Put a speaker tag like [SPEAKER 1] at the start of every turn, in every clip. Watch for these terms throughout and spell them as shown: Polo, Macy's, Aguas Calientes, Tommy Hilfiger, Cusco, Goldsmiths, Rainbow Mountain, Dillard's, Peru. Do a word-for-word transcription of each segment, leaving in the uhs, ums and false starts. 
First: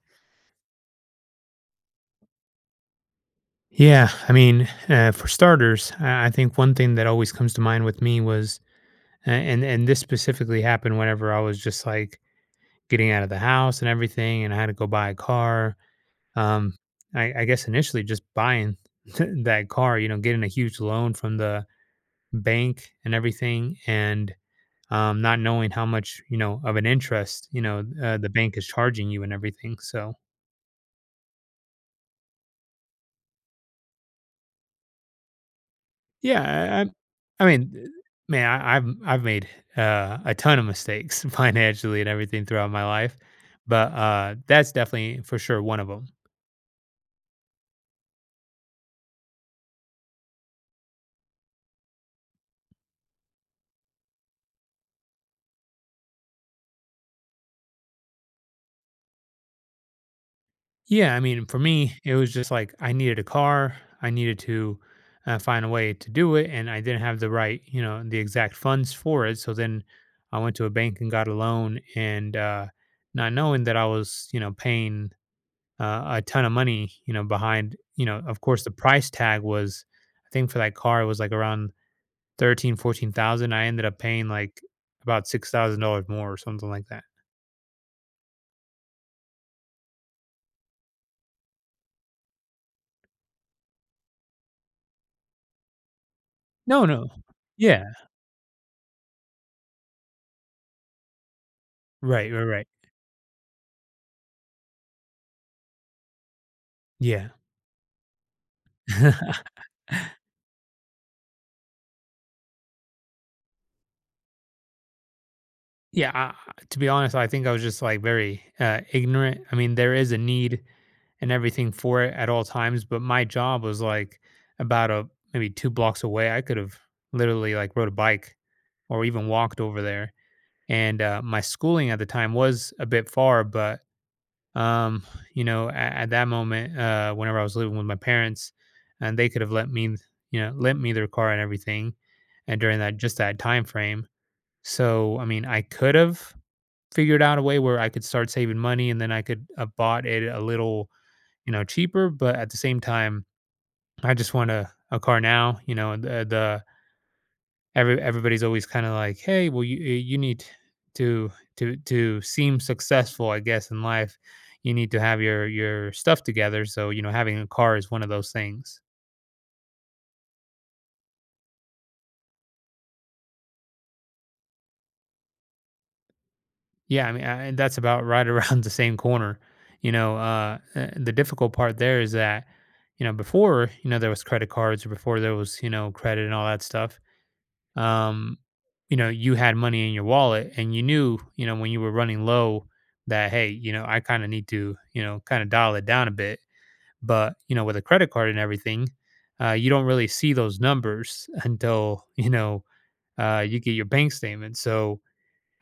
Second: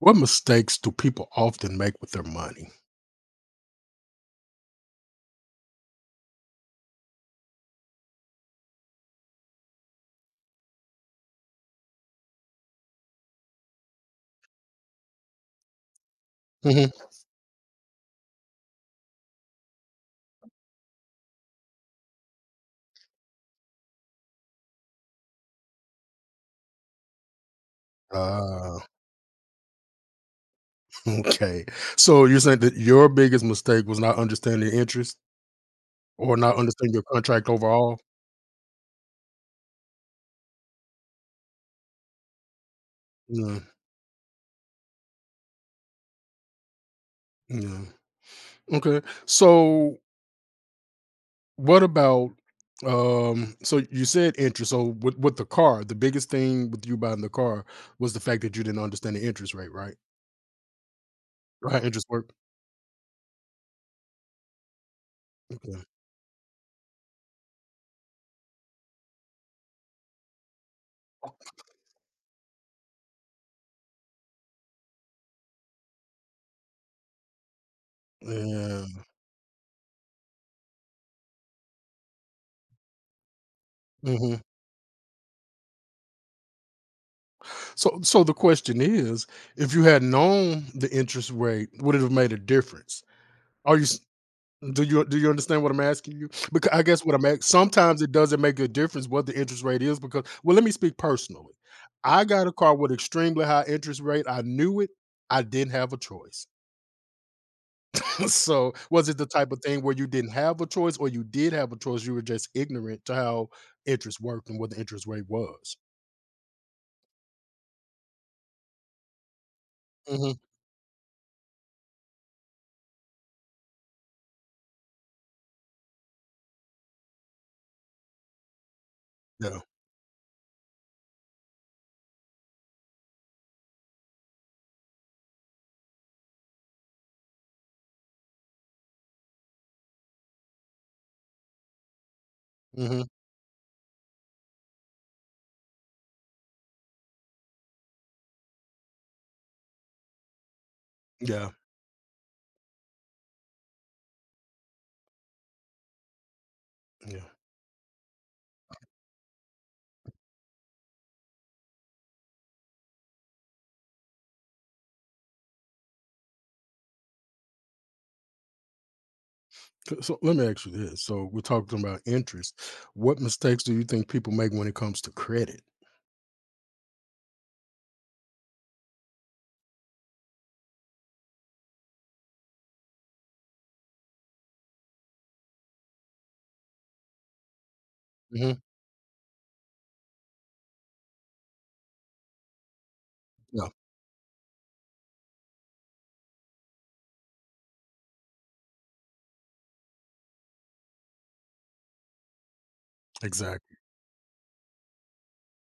[SPEAKER 1] What mistakes do people often make with their money?
[SPEAKER 2] Yeah, I mean, uh, for starters, I I think one thing that always comes to mind with me was, a- and and this specifically happened whenever I was just like getting out of the house and everything, and I had to go buy a car. Um,
[SPEAKER 1] Mhm.
[SPEAKER 2] I, I guess initially just buying that car, you know, getting a huge loan from the bank and everything, and um, not knowing how much you know of an interest, you know, uh, the bank is
[SPEAKER 1] Ah,
[SPEAKER 2] charging you and everything. So
[SPEAKER 1] okay. So you're saying that your biggest mistake was not understanding interest or not
[SPEAKER 2] yeah,
[SPEAKER 1] understanding your
[SPEAKER 2] I I
[SPEAKER 1] contract
[SPEAKER 2] mean, eh,
[SPEAKER 1] overall?
[SPEAKER 2] man, I I've I've made, uh, a ton of mistakes financially and everything throughout my life,
[SPEAKER 1] Yeah,
[SPEAKER 2] but, uh, that's definitely for sure one of them.
[SPEAKER 1] yeah. Okay. So what about um so you said interest. So with, with the car, the biggest thing with you buying the car was the fact that you didn't understand the interest rate, right?
[SPEAKER 2] Yeah, I mean, for
[SPEAKER 1] Right.
[SPEAKER 2] me,
[SPEAKER 1] Interest
[SPEAKER 2] it
[SPEAKER 1] work.
[SPEAKER 2] was just like I needed a car, I needed to, uh, find a
[SPEAKER 1] Okay.
[SPEAKER 2] way to do it, and I didn't have the right you know, the exact funds for it, so then I went to a bank and got a loan and, uh, not knowing that I was, you know, paying uh, a ton of money, you know, behind, you know, of course the
[SPEAKER 1] Yeah.
[SPEAKER 2] price tag was I think for that car it was like around thirteen, fourteen thousand. I ended up paying
[SPEAKER 1] Mm-hmm.
[SPEAKER 2] like about six thousand dollars more or something like that.
[SPEAKER 1] So, so the question is, if you had known the interest rate, would it have made a difference? Are you s- do you do you understand what I'm asking you? Because I
[SPEAKER 2] No,
[SPEAKER 1] guess
[SPEAKER 2] no.
[SPEAKER 1] what I'm at,
[SPEAKER 2] Yeah.
[SPEAKER 1] sometimes it doesn't make a difference what the interest rate is because well, let me speak personally. I
[SPEAKER 2] Right, right,
[SPEAKER 1] got a
[SPEAKER 2] right.
[SPEAKER 1] car with extremely high interest rate. I knew it. I didn't have a choice.
[SPEAKER 2] Yeah.
[SPEAKER 1] So, was it the type of thing where you didn't have a choice, or you did have a choice? You were just ignorant to how interest worked and what the interest rate was.
[SPEAKER 2] Yeah, I, I- to be honest, I think I was just like very uh, ignorant. I mean, there is a
[SPEAKER 1] Hmm.
[SPEAKER 2] need and everything for it at all times, but my job was like about a maybe two blocks away. I could have literally like rode a bike or even
[SPEAKER 1] Yeah.
[SPEAKER 2] walked over there and uh, my schooling at the time was a bit far but um you know at, at that moment uh whenever I was living with my parents and they could have let me you know lent me their car and everything and during that
[SPEAKER 1] Hmm.
[SPEAKER 2] just that time frame so I mean I could have figured out a way where I could start saving money and then I could have bought it a little
[SPEAKER 1] Yeah.
[SPEAKER 2] you know cheaper but at the same time i just want a, a car now you know the,
[SPEAKER 1] Yeah.
[SPEAKER 2] every everybody's always kind of like, "Hey, well, you uh, you need to to to seem successful, I guess, in life. You need to have your your stuff together." So you know, having a car is one of those things.
[SPEAKER 1] So so let me ask you this. So we're talking about interest. What mistakes do you think people make when it comes to credit?
[SPEAKER 2] Yeah, I mean, I, and that's about right around the same corner. You know, uh, uh, the difficult part there is that you know before you know there was credit cards or before there was you know credit and all that stuff. um,
[SPEAKER 1] Mhm.
[SPEAKER 2] you know, you had money in your wallet and you knew, you know, when you were running low that, hey,
[SPEAKER 1] Yeah,
[SPEAKER 2] you know, I kind of need to, you know, kind of dial it down a bit. But, you know, with a credit card and everything, uh, you don't really see those numbers until, you know, uh, you get
[SPEAKER 1] exactly.
[SPEAKER 2] your bank statement. So,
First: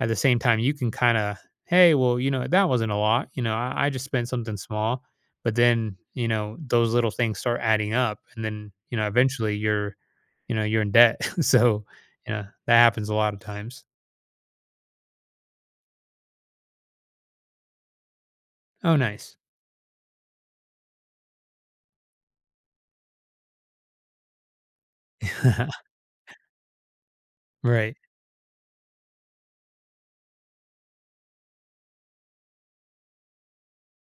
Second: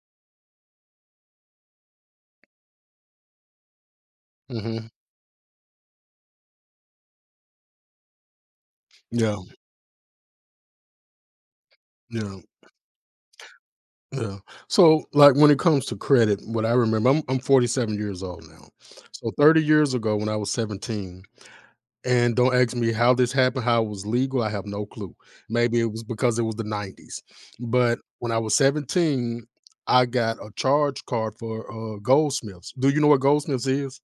[SPEAKER 2] at the same time, you can kind of, hey, well, you know, that wasn't a lot. You know, I, I just spent something
[SPEAKER 1] Mhm.
[SPEAKER 2] small. But then, you know, those little things start adding up. And then, you know,
[SPEAKER 1] Yeah,
[SPEAKER 2] eventually you're, you know, you're in debt. So, you
[SPEAKER 1] yeah,
[SPEAKER 2] know, that happens a lot of times.
[SPEAKER 1] yeah. So like when it comes to credit, what I remember, I'm I'm forty-seven years old now.
[SPEAKER 2] Oh,
[SPEAKER 1] So
[SPEAKER 2] nice.
[SPEAKER 1] thirty years ago when I was seventeen, and don't ask me how this happened, how it was legal, I have no clue. Maybe it was because it was the nineties.
[SPEAKER 2] Right.
[SPEAKER 1] But when I was seventeen, I got a charge card for uh Goldsmiths. Do you know what Goldsmiths is?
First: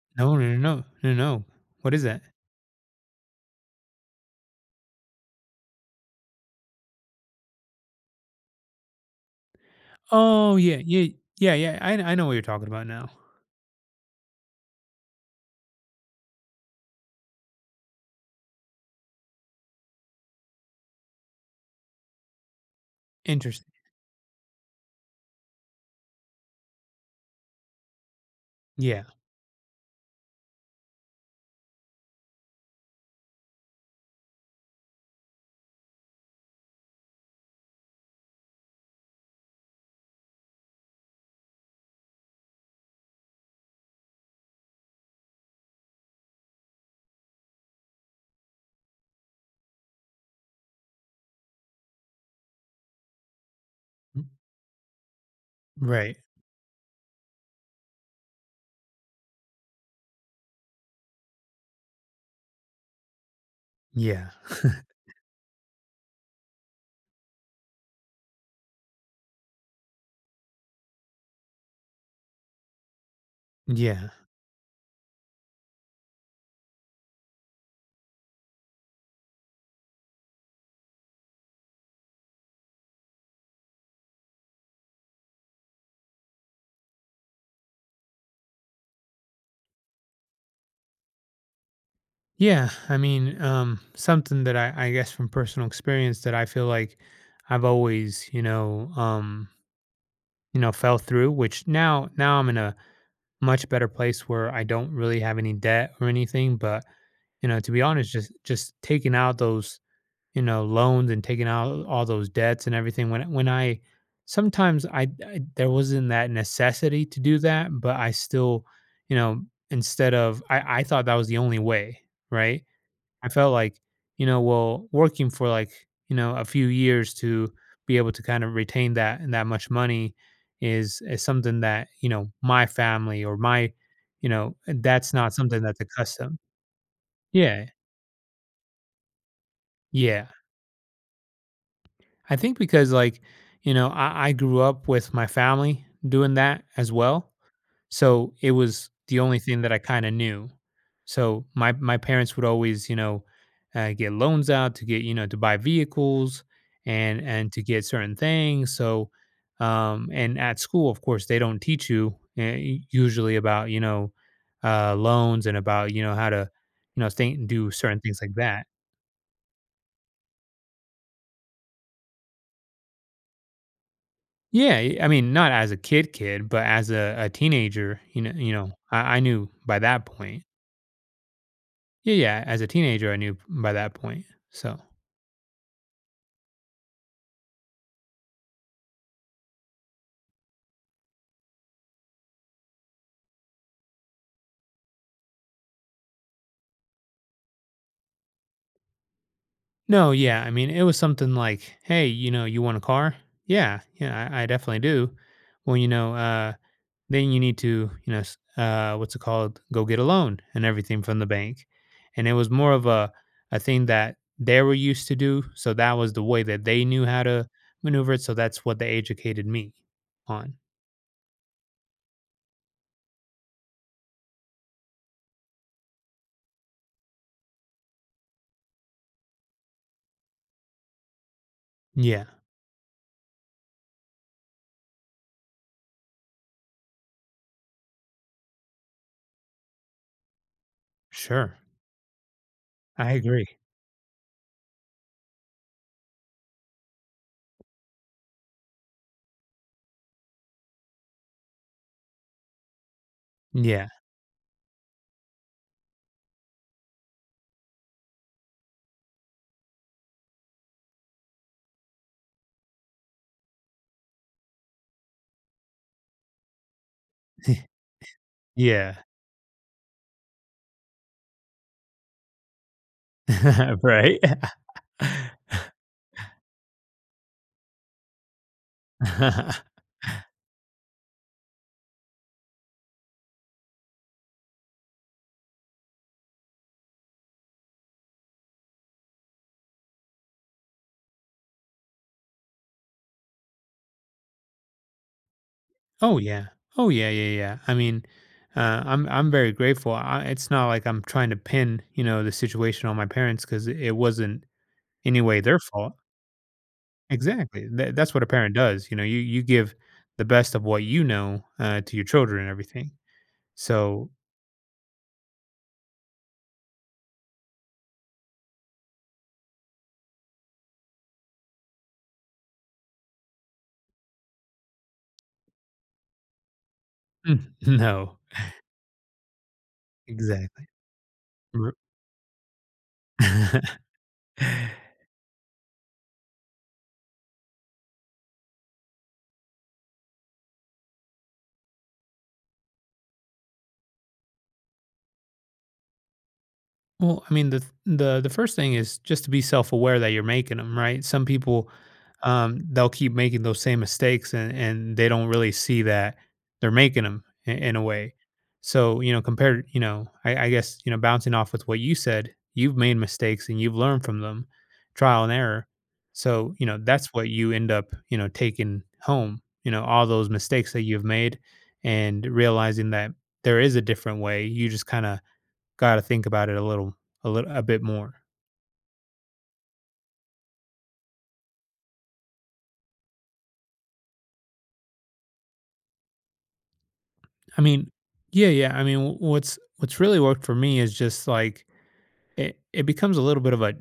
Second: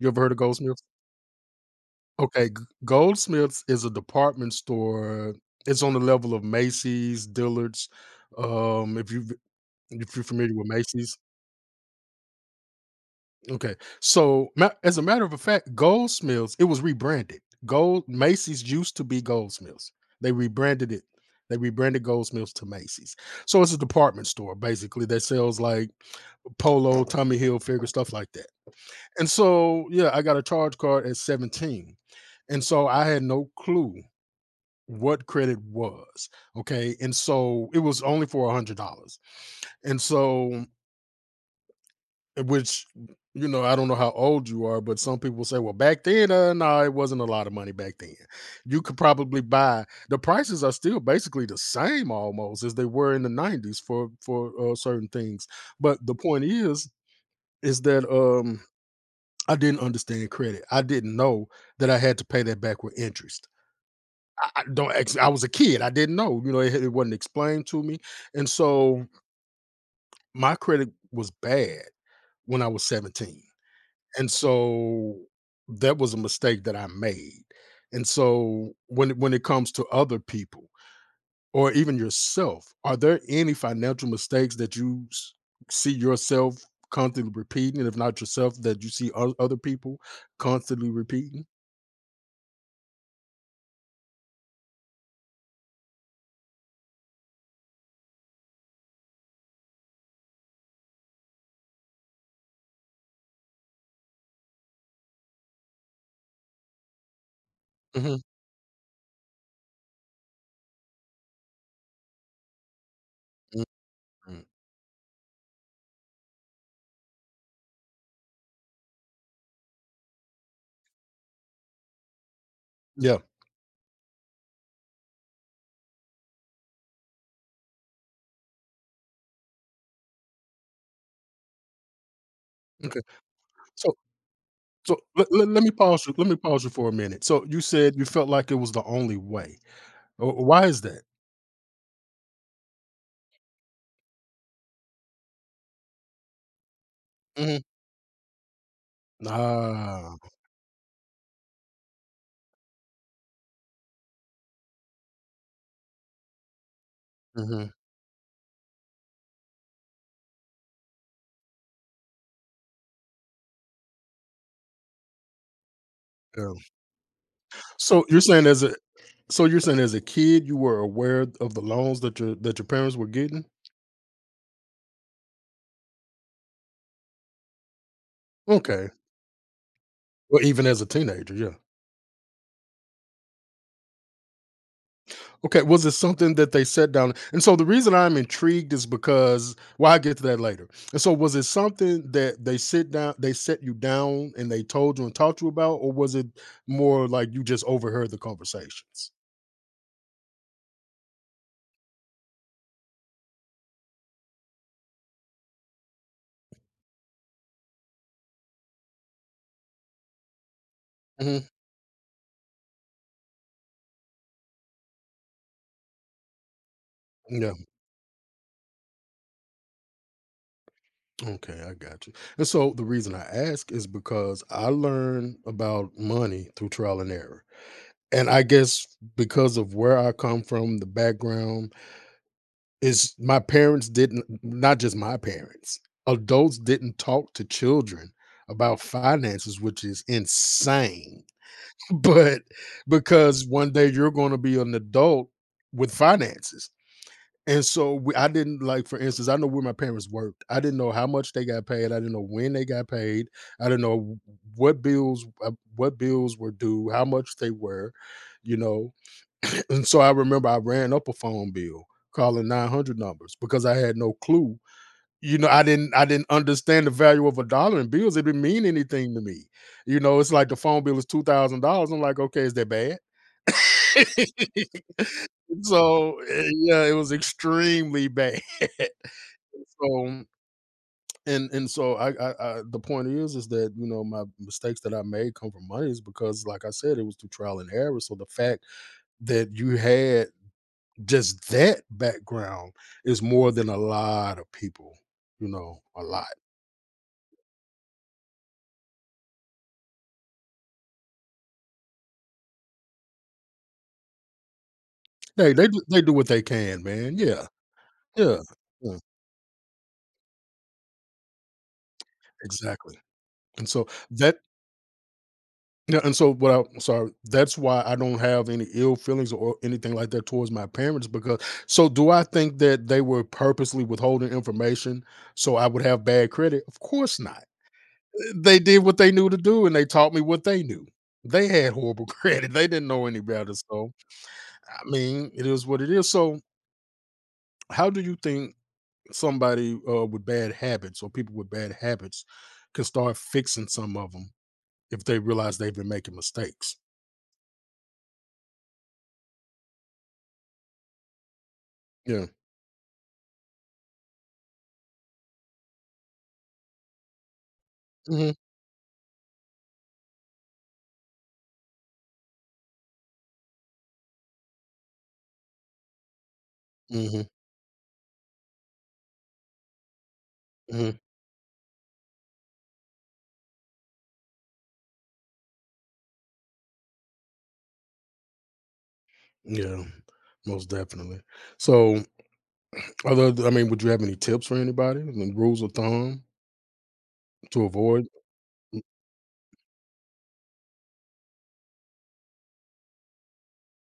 [SPEAKER 1] You ever heard
[SPEAKER 2] No,
[SPEAKER 1] of
[SPEAKER 2] no, no,
[SPEAKER 1] Goldsmiths?
[SPEAKER 2] no, no, no. What is that?
[SPEAKER 1] Okay, G Goldsmiths is a department store. It's on the level of Macy's, Dillard's, um, if you if you're familiar
[SPEAKER 2] Oh,
[SPEAKER 1] with
[SPEAKER 2] yeah. Yeah.
[SPEAKER 1] Macy's.
[SPEAKER 2] Yeah. Yeah. I, I know what you're talking about now.
[SPEAKER 1] Okay, so ma as a matter of fact, Goldsmiths, it was rebranded. Gold Macy's used to be Goldsmiths. They rebranded it. They rebranded Goldsmiths to Macy's. So
[SPEAKER 2] Interesting.
[SPEAKER 1] it's a department store basically that sells like Polo, Tommy Hilfiger, stuff like that.
[SPEAKER 2] Yeah.
[SPEAKER 1] And so, yeah, I got a charge card at seventeen. And so I had no clue what credit was. Okay. And so it was only for a hundred dollars. And so which you know, I don't know how old you are, but some people say, well, back then, uh, no, it wasn't a lot of money back then. You could probably buy the prices are still basically the same almost as they were in the nineties for
[SPEAKER 2] Mm,
[SPEAKER 1] for uh, certain things. But the
[SPEAKER 2] right.
[SPEAKER 1] point is, is that um I didn't understand credit. I didn't know that I had to pay that back with interest.
[SPEAKER 2] Yeah.
[SPEAKER 1] I I don't ex I was a kid, I didn't know, you know, it it wasn't explained to me, and so my credit was bad when I was seventeen,
[SPEAKER 2] Yeah.
[SPEAKER 1] and so that was a mistake that I made, and so when it when it comes to other people or even yourself, are there any financial mistakes that you s see yourself constantly repeating, and if not yourself, that you see o other people constantly repeating?
[SPEAKER 2] Yeah, I mean, um, something that I, I guess from personal experience that I feel like I've always, you know, um, you know, fell through. Which now, now I'm in a much better place where I don't really have any debt or anything. But you know, to be honest,
[SPEAKER 1] Mhm,
[SPEAKER 2] just just taking out those, you know, loans and taking out all those debts and everything. When when I
[SPEAKER 1] mhm.
[SPEAKER 2] sometimes I, I there wasn't that necessity to do that, but I still, you know, instead of I I thought that was the only way, right?
[SPEAKER 1] Yeah,
[SPEAKER 2] I felt like, you know, well, working for like, you know, a few years to be able to kind of retain that and that much money is is something that, you know, my
[SPEAKER 1] okay,
[SPEAKER 2] family or my,
[SPEAKER 1] so
[SPEAKER 2] you know,
[SPEAKER 1] So
[SPEAKER 2] that's
[SPEAKER 1] let,
[SPEAKER 2] not
[SPEAKER 1] let,
[SPEAKER 2] something
[SPEAKER 1] let me
[SPEAKER 2] that's a
[SPEAKER 1] pause you. Let me
[SPEAKER 2] custom.
[SPEAKER 1] pause you for a minute. So you
[SPEAKER 2] Yeah.
[SPEAKER 1] said you felt like it was the only way.
[SPEAKER 2] Yeah.
[SPEAKER 1] Uh, Why is that?
[SPEAKER 2] I think because like, you know, I, I grew up with my family doing that as well.
[SPEAKER 1] Hmm.
[SPEAKER 2] So, it was the only thing that I kinda
[SPEAKER 1] Ah.
[SPEAKER 2] knew. So, my my parents would always, you know, uh, get loans out to get you know, to buy vehicles and and to
[SPEAKER 1] Mhm,
[SPEAKER 2] get certain things, so, um and at school, of course, they don't teach you, eh, u usually about, you know, uh, loans and about, you know, how to,
[SPEAKER 1] yeah.
[SPEAKER 2] you know, think do certain
[SPEAKER 1] So
[SPEAKER 2] things
[SPEAKER 1] you're
[SPEAKER 2] like
[SPEAKER 1] saying as
[SPEAKER 2] that.
[SPEAKER 1] a so you're saying as a kid you were aware of the loans that your that your parents were getting?
[SPEAKER 2] Yeah, y I mean, not as a kid kid, but as a a teenager, you know, you know,
[SPEAKER 1] Okay.
[SPEAKER 2] I I knew by that
[SPEAKER 1] Well,
[SPEAKER 2] point.
[SPEAKER 1] even as a teenager, yeah.
[SPEAKER 2] Yeah, yeah. As a teenager, I knew by that point. So,
[SPEAKER 1] Okay, was it something that they set down? And so the reason I'm intrigued is because well, I'll get to that later. And so was it something that they sit down they set you down and they told you and talked to you about, or was it more like you just overheard the conversations?
[SPEAKER 2] no, yeah. I mean, it was something like, hey, you know, you want a car? Yeah, yeah, I, I definitely do. Well, you know, uh, then you need to, you know, s- uh, what's it called? Go get a loan and everything from the
[SPEAKER 1] Hmm.
[SPEAKER 2] bank. And it was more of a, a thing that they were used to do. So that was the way that they knew how to
[SPEAKER 1] Yeah.
[SPEAKER 2] maneuver it. So that's what they educated me on.
[SPEAKER 1] Okay, I got you. And so the reason I ask is because I learn about money through trial and error. And I guess because of where I come from, the background,
[SPEAKER 2] Yeah,
[SPEAKER 1] is my parents didn't not just my parents, adults didn't talk to children about finances, which is insane,
[SPEAKER 2] sure.
[SPEAKER 1] but
[SPEAKER 2] I
[SPEAKER 1] because
[SPEAKER 2] agree.
[SPEAKER 1] one day you're gonna be an adult with finances, and so we I didn't like, for instance, I know where my parents worked. I didn't know how much they got paid. I didn't know when they got paid. I didn't
[SPEAKER 2] Yeah.
[SPEAKER 1] know what bills, uh, what bills were due, how much they were, you know? And so I remember I ran up a phone bill calling nine hundred numbers because I had no clue. You know, I didn't I didn't understand the value of a dollar in bills. It didn't mean
[SPEAKER 2] Yeah.
[SPEAKER 1] anything to me. You know, it's like the phone bill is two thousand dollars. I'm like, "Okay, is that bad?"
[SPEAKER 2] Right.
[SPEAKER 1] So, eh, yeah, it was extremely bad. So, and and so I, I, I the point is is that you know my mistakes that I made come from money is because like I said it was through trial and error. So the fact that you had just that background is more than a lot of people, you know, a
[SPEAKER 2] Oh
[SPEAKER 1] lot.
[SPEAKER 2] yeah. Oh yeah, yeah, yeah. I mean, uh, I'm I'm very grateful. I, it's not like I'm trying to pin, you know, the situation on my parents because it wasn't any way
[SPEAKER 1] They
[SPEAKER 2] their
[SPEAKER 1] they do
[SPEAKER 2] fault.
[SPEAKER 1] they do what they can, man. Yeah.
[SPEAKER 2] Exactly. Tha that's what a
[SPEAKER 1] Yeah.
[SPEAKER 2] parent does. You
[SPEAKER 1] Yeah.
[SPEAKER 2] know, you you give the best of what you know uh, to your children and everything.
[SPEAKER 1] Exactly. And so
[SPEAKER 2] So
[SPEAKER 1] that yeah, and so what I sorry, that's why I don't have any ill feelings or anything like that towards my parents because so do I think that they were purposely withholding information so I would have bad credit? Of course not.
[SPEAKER 2] mm, no,
[SPEAKER 1] Uh, They did what they knew to do and they taught me what they
[SPEAKER 2] exactly.
[SPEAKER 1] knew. They had horrible credit. They didn't know any better.
[SPEAKER 2] R-
[SPEAKER 1] So I mean, it is what it is. So, how do you think somebody uh, with bad habits or people with bad habits can start fixing some of them if they realize they've been making mistakes?
[SPEAKER 2] Well, I mean, the the the first thing is just to be self aware that you're making them, right? Some people,
[SPEAKER 1] Yeah.
[SPEAKER 2] um, they'll keep making those same mistakes, and and they don't really see that they're making them in, in a way.
[SPEAKER 1] Hmm.
[SPEAKER 2] So you know, compared, you know, I, I guess you know, bouncing off with what you said, you've made mistakes and you've learned from them, trial and error. So you know, that's
[SPEAKER 1] Hmm.
[SPEAKER 2] what you end up, you know, taking home. You know, all those mistakes that
[SPEAKER 1] Hmm.
[SPEAKER 2] you've made, and realizing that there is a different way. You just kind of gotta think about it a little a little a bit more.
[SPEAKER 1] Yeah. Most definitely. So, other, th- I mean, would you have any tips for anybody? Any rules of thumb
[SPEAKER 2] I
[SPEAKER 1] to
[SPEAKER 2] mean,
[SPEAKER 1] avoid?
[SPEAKER 2] yeah, yeah. I mean, wh- what's what's really worked for me is just like it, it becomes a little bit of a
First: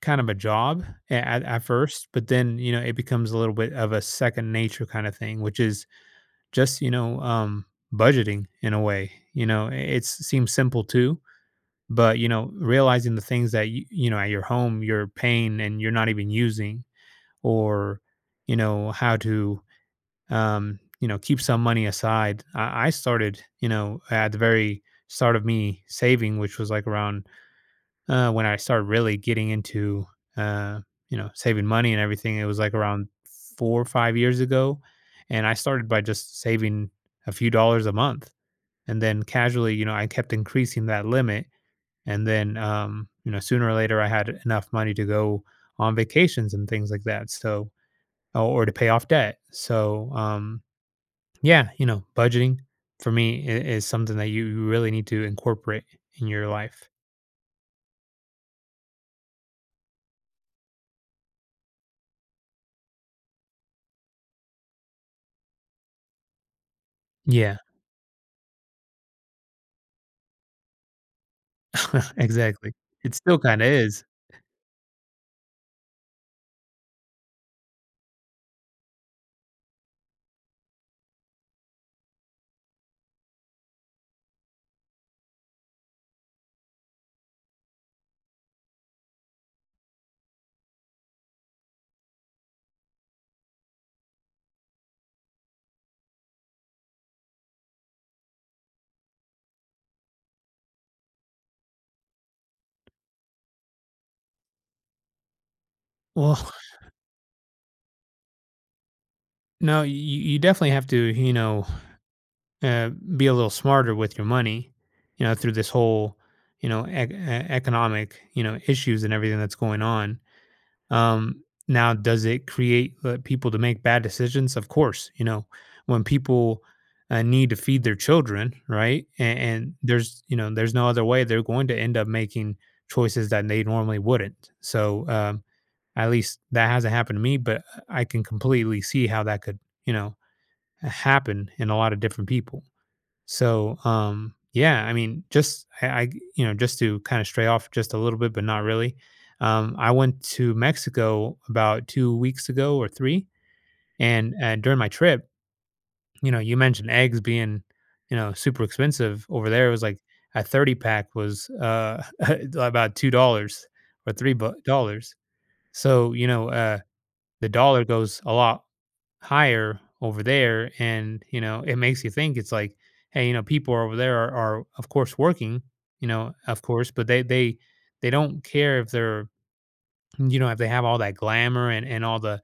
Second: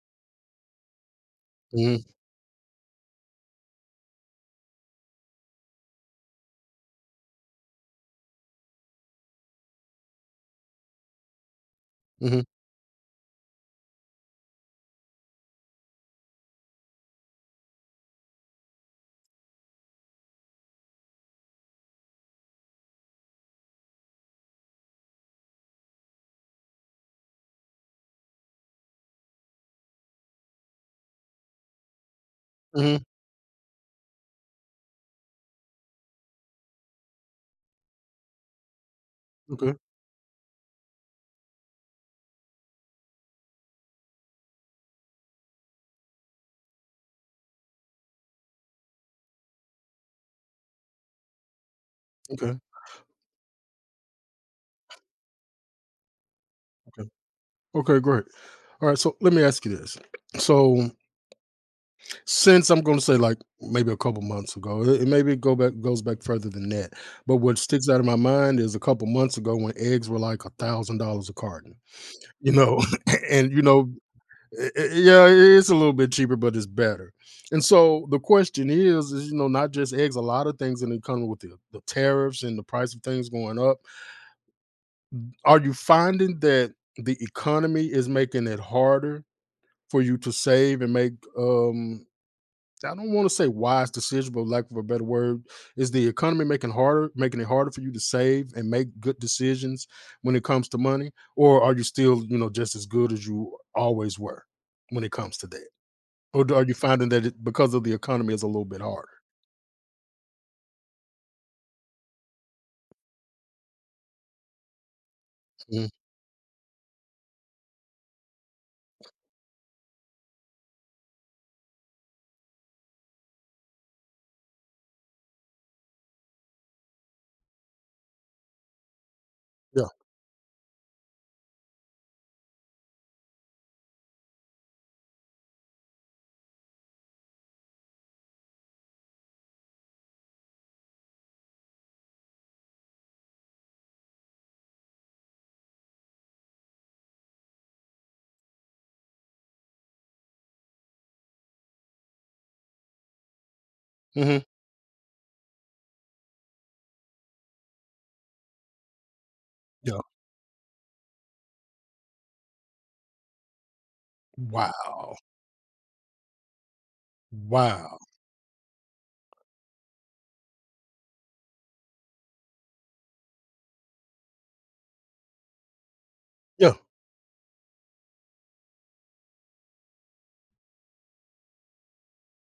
[SPEAKER 2] kind of a job a- at, at
[SPEAKER 1] Hmm.
[SPEAKER 2] first, but then you know it becomes a little bit of a second nature kind of thing, which is just you know um, budgeting in a way. You know, it seems simple too, but you
[SPEAKER 1] Hmm.
[SPEAKER 2] know realizing the things that you, you know at your home you're paying and you're not even using, or you know how to um, you know, keep some money aside. I, I started, you know, at the very start of me saving, which was like around uh, when I started really getting into, uh, you know, saving money and everything. It was like
[SPEAKER 1] Hmm.
[SPEAKER 2] around four or five years ago, and I started by just saving a few dollars a month, and then
[SPEAKER 1] Okay.
[SPEAKER 2] casually, you know, I kept increasing that limit, and then, um, you know, sooner or later, I had enough money to go on vacations and things like that. So, or or to pay off debt. So, um, yeah, you know,
[SPEAKER 1] Okay.
[SPEAKER 2] budgeting for me i- is something that you you really need to incorporate in your life.
[SPEAKER 1] Okay. Okay. Great. All right. So, let me ask you this. So, since I'm going to say like maybe a couple months ago, it, it maybe go back goes back further than that. But
[SPEAKER 2] Yeah,
[SPEAKER 1] what sticks out of my mind is a couple months ago when eggs were like a thousand dollars a carton, you
[SPEAKER 2] exactly.
[SPEAKER 1] know,
[SPEAKER 2] It still
[SPEAKER 1] and
[SPEAKER 2] kind
[SPEAKER 1] you
[SPEAKER 2] of
[SPEAKER 1] know,
[SPEAKER 2] is.
[SPEAKER 1] i- i- yeah, it's a little bit cheaper, but it's better. And so the question is, is you know, not just eggs, a lot of things in the economy with the, the tariffs and the price of things going up. Are you finding that the economy is making it harder for you to save and make um I don't want to say wise decision, but lack of a better word, is the economy making harder, making it harder for you to save and make good decisions when it comes to money, or are you still, you know, just as good as you always were when it comes to that, or
[SPEAKER 2] Well,
[SPEAKER 1] do- are you finding that it, because of the economy is a little bit harder?
[SPEAKER 2] no, you, you definitely have to, you know, uh, be a little smarter with your money, you know, through this
[SPEAKER 1] Mhm.
[SPEAKER 2] whole, you know, ec- e- economic, you know, issues and everything that's going on. Um, now, does it create uh, people to make bad decisions? Of course, you know, when people uh, need to feed their children, right? And, and
[SPEAKER 1] Yeah.
[SPEAKER 2] there's, you know, there's no other way they're going to end up making choices that they normally wouldn't. So, um, at least that hasn't happened to me, but I can completely see how that could, you know, happen in a lot of different people. So, um, yeah, I mean, just I, I you know, just to kind of stray off just a little bit, but not really. Um, I went to Mexico about two weeks ago or three, and
[SPEAKER 1] Hmm.
[SPEAKER 2] uh, during my trip, you know, you mentioned eggs being, you know, super expensive over there. It was like
[SPEAKER 1] Yeah.
[SPEAKER 2] a thirty pack was uh about two dollars or three bu- dollars.
[SPEAKER 1] Wow.
[SPEAKER 2] So you know, uh, the dollar
[SPEAKER 1] Wow.
[SPEAKER 2] goes a lot higher over there and you know it makes you think it's like hey you know people over there are, are of course working you know of
[SPEAKER 1] Yeah.
[SPEAKER 2] course but they they they don't care if they're you know if they have all that glamour and and all the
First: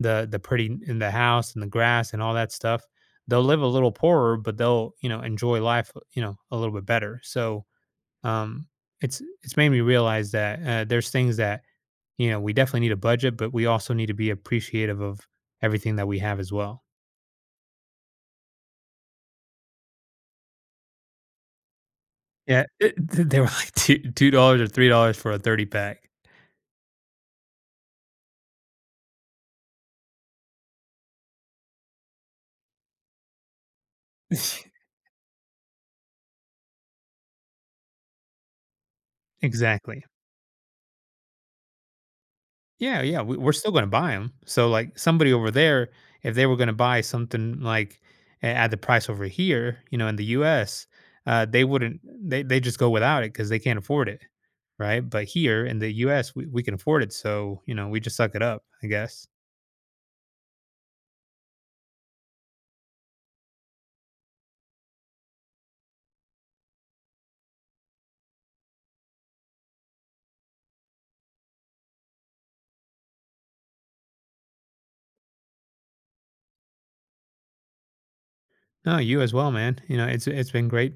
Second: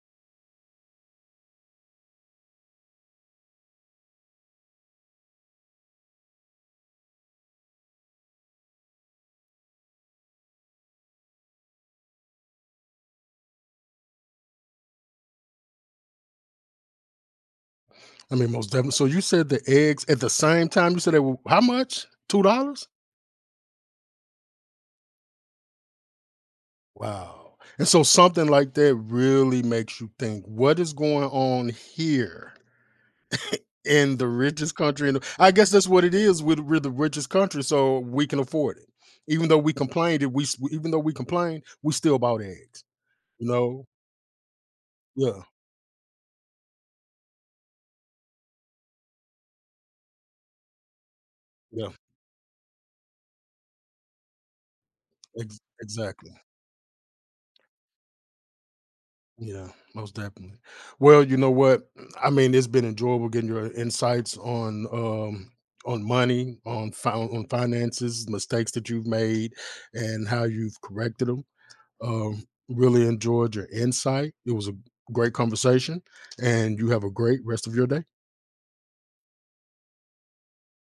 [SPEAKER 2] the the pretty in the house and the grass and all that stuff they'll live a little poorer but they'll you know enjoy life you know a little bit better so um it's it's made me realize that uh, there's things that you know we definitely need a budget but we also need to be appreciative of everything that we have as well.
[SPEAKER 1] I mean, most definitely. So you said the eggs at the same time. You said they were how much? Two
[SPEAKER 2] Yeah,
[SPEAKER 1] dollars?
[SPEAKER 2] it th they were like two $2 or three dollars for a thirty pack.
[SPEAKER 1] Wow. And so something like that really makes you think, what is going on here in the richest country? In the, I guess that's what it is. We're, the- we're the richest country, so we can afford it. Even though we
[SPEAKER 2] Exactly.
[SPEAKER 1] complained, it we s- even though we complained, we still bought eggs.
[SPEAKER 2] Yeah, yeah, we
[SPEAKER 1] You
[SPEAKER 2] we're still gonna
[SPEAKER 1] know?
[SPEAKER 2] buy buy them. So, like, somebody
[SPEAKER 1] Yeah.
[SPEAKER 2] over there, if they were gonna buy something, like, a at the price over here, you know, in the U S, uh, they
[SPEAKER 1] Yeah.
[SPEAKER 2] wouldn't they they just go without it because they can't afford it, right? But
[SPEAKER 1] Ex-
[SPEAKER 2] here in the
[SPEAKER 1] exactly.
[SPEAKER 2] U S, we we can afford it, so, you know, we just suck it up, I guess.
[SPEAKER 1] Yeah, most definitely. Well, you know what? I mean, it's been enjoyable getting your insights on um on money, on fin- on finances, mistakes that you've made, and how you've corrected them. Um, really enjoyed your insight. It was a great conversation, and you have a great rest of your day.
[SPEAKER 2] No, you as well, man. You know, it's it's been great